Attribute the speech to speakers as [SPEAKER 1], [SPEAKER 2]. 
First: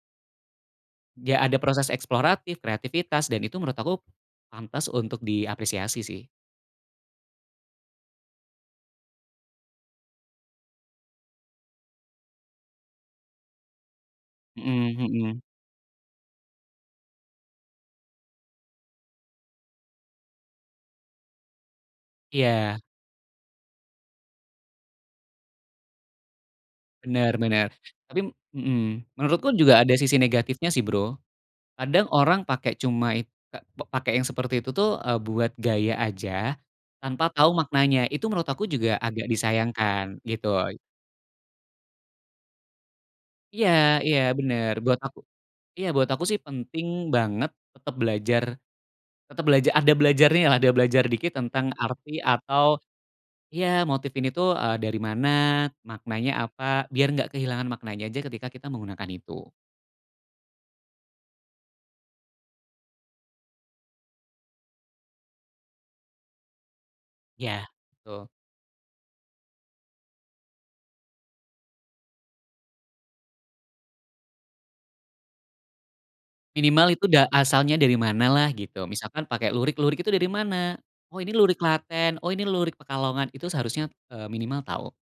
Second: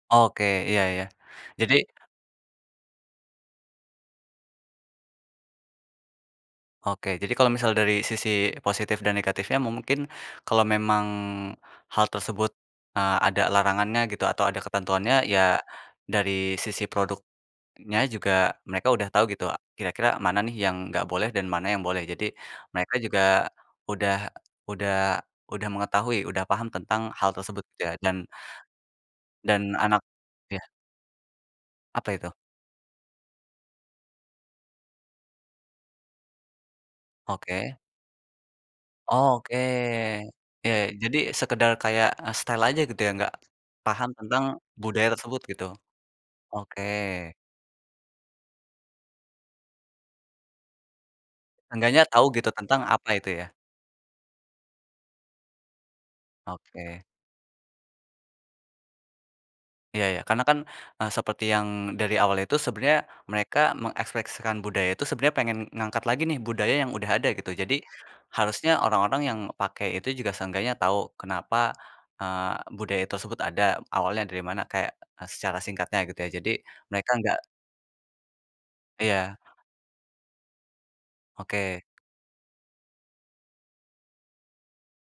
[SPEAKER 1] Oke, iya iya
[SPEAKER 2] Enggak ada
[SPEAKER 1] jadi
[SPEAKER 2] proses eksploratif, kreativitas, itu menurut aku pantas untuk diapresiasi sih.
[SPEAKER 1] Oke, jadi kalau misal dari sisi positif dan negatifnya mungkin kalau memang hal tersebut, eee, ada larangannya gitu atau ada
[SPEAKER 2] Mmm,
[SPEAKER 1] ketentuannya
[SPEAKER 2] hmm.
[SPEAKER 1] ya dari sisi produknya juga mereka udah tahu gitu kira-kira mana nih yang enggak boleh dan mana yang boleh. Jadi
[SPEAKER 2] Iya.
[SPEAKER 1] mereka juga udah udah udah mengetahui, udah paham tentang hal
[SPEAKER 2] Bener
[SPEAKER 1] tersebut
[SPEAKER 2] bener.
[SPEAKER 1] ya, dan
[SPEAKER 2] Tapi mmm, menurutku
[SPEAKER 1] dan
[SPEAKER 2] juga ada
[SPEAKER 1] anak
[SPEAKER 2] sisi
[SPEAKER 1] ya.
[SPEAKER 2] negatifnya sih, Bro. Kadang
[SPEAKER 1] Apa itu?
[SPEAKER 2] orang pake cuma i ka pa pake yang seperti itu tuh, eee, buat gaya aja tanpa tahu
[SPEAKER 1] Oke.
[SPEAKER 2] maknanya. Itu menurut aku juga agak
[SPEAKER 1] Oh, oke.
[SPEAKER 2] disayangkan gitu.
[SPEAKER 1] Iya i jadi sekedar kayak, eee, style aja gitu ya enggak
[SPEAKER 2] Iya
[SPEAKER 1] paham
[SPEAKER 2] iya
[SPEAKER 1] tentang
[SPEAKER 2] bener, buat
[SPEAKER 1] budaya
[SPEAKER 2] aku
[SPEAKER 1] tersebut gitu.
[SPEAKER 2] iya buat aku sih
[SPEAKER 1] Oke.
[SPEAKER 2] penting banget tetep belajar tetep belaja ada belajarnyalah, ada belajar dikit tentang
[SPEAKER 1] Seenggaknya
[SPEAKER 2] arti
[SPEAKER 1] tahu gitu
[SPEAKER 2] atau
[SPEAKER 1] tentang apa itu ya.
[SPEAKER 2] iya motif ini tuh, eee, dari mana, maknanya apa,
[SPEAKER 1] Oke.
[SPEAKER 2] biar nggak kehilangan maknanya aja ketika kita menggunakan itu.
[SPEAKER 1] Iya iya. Karena kan, eee, seperti yang dari awal itu sebenarnya mereka mengekspresikan budaya itu sebenarnya pengen ngangkat lagi nih budaya yang udah ada gitu.
[SPEAKER 2] Iya,
[SPEAKER 1] Jadi
[SPEAKER 2] betul.
[SPEAKER 1] harusnya orang-orang yang pakai itu juga seenggaknya tahu kenapa, eee, budaya tersebut ada awalnya dari mana kayak secara singkatnya gitu ya jadi
[SPEAKER 2] Minimal itu
[SPEAKER 1] mereka
[SPEAKER 2] da
[SPEAKER 1] enggak
[SPEAKER 2] asalnya dari manalah gitu. Misalkan
[SPEAKER 1] Iya.
[SPEAKER 2] pakai lurik, "Lurik itu dari mana?" "Oh, ini lurik
[SPEAKER 1] Oke.
[SPEAKER 2] Klaten, oh ini lurik Pekalongan," itu seharusnya, eee, minimal tahu.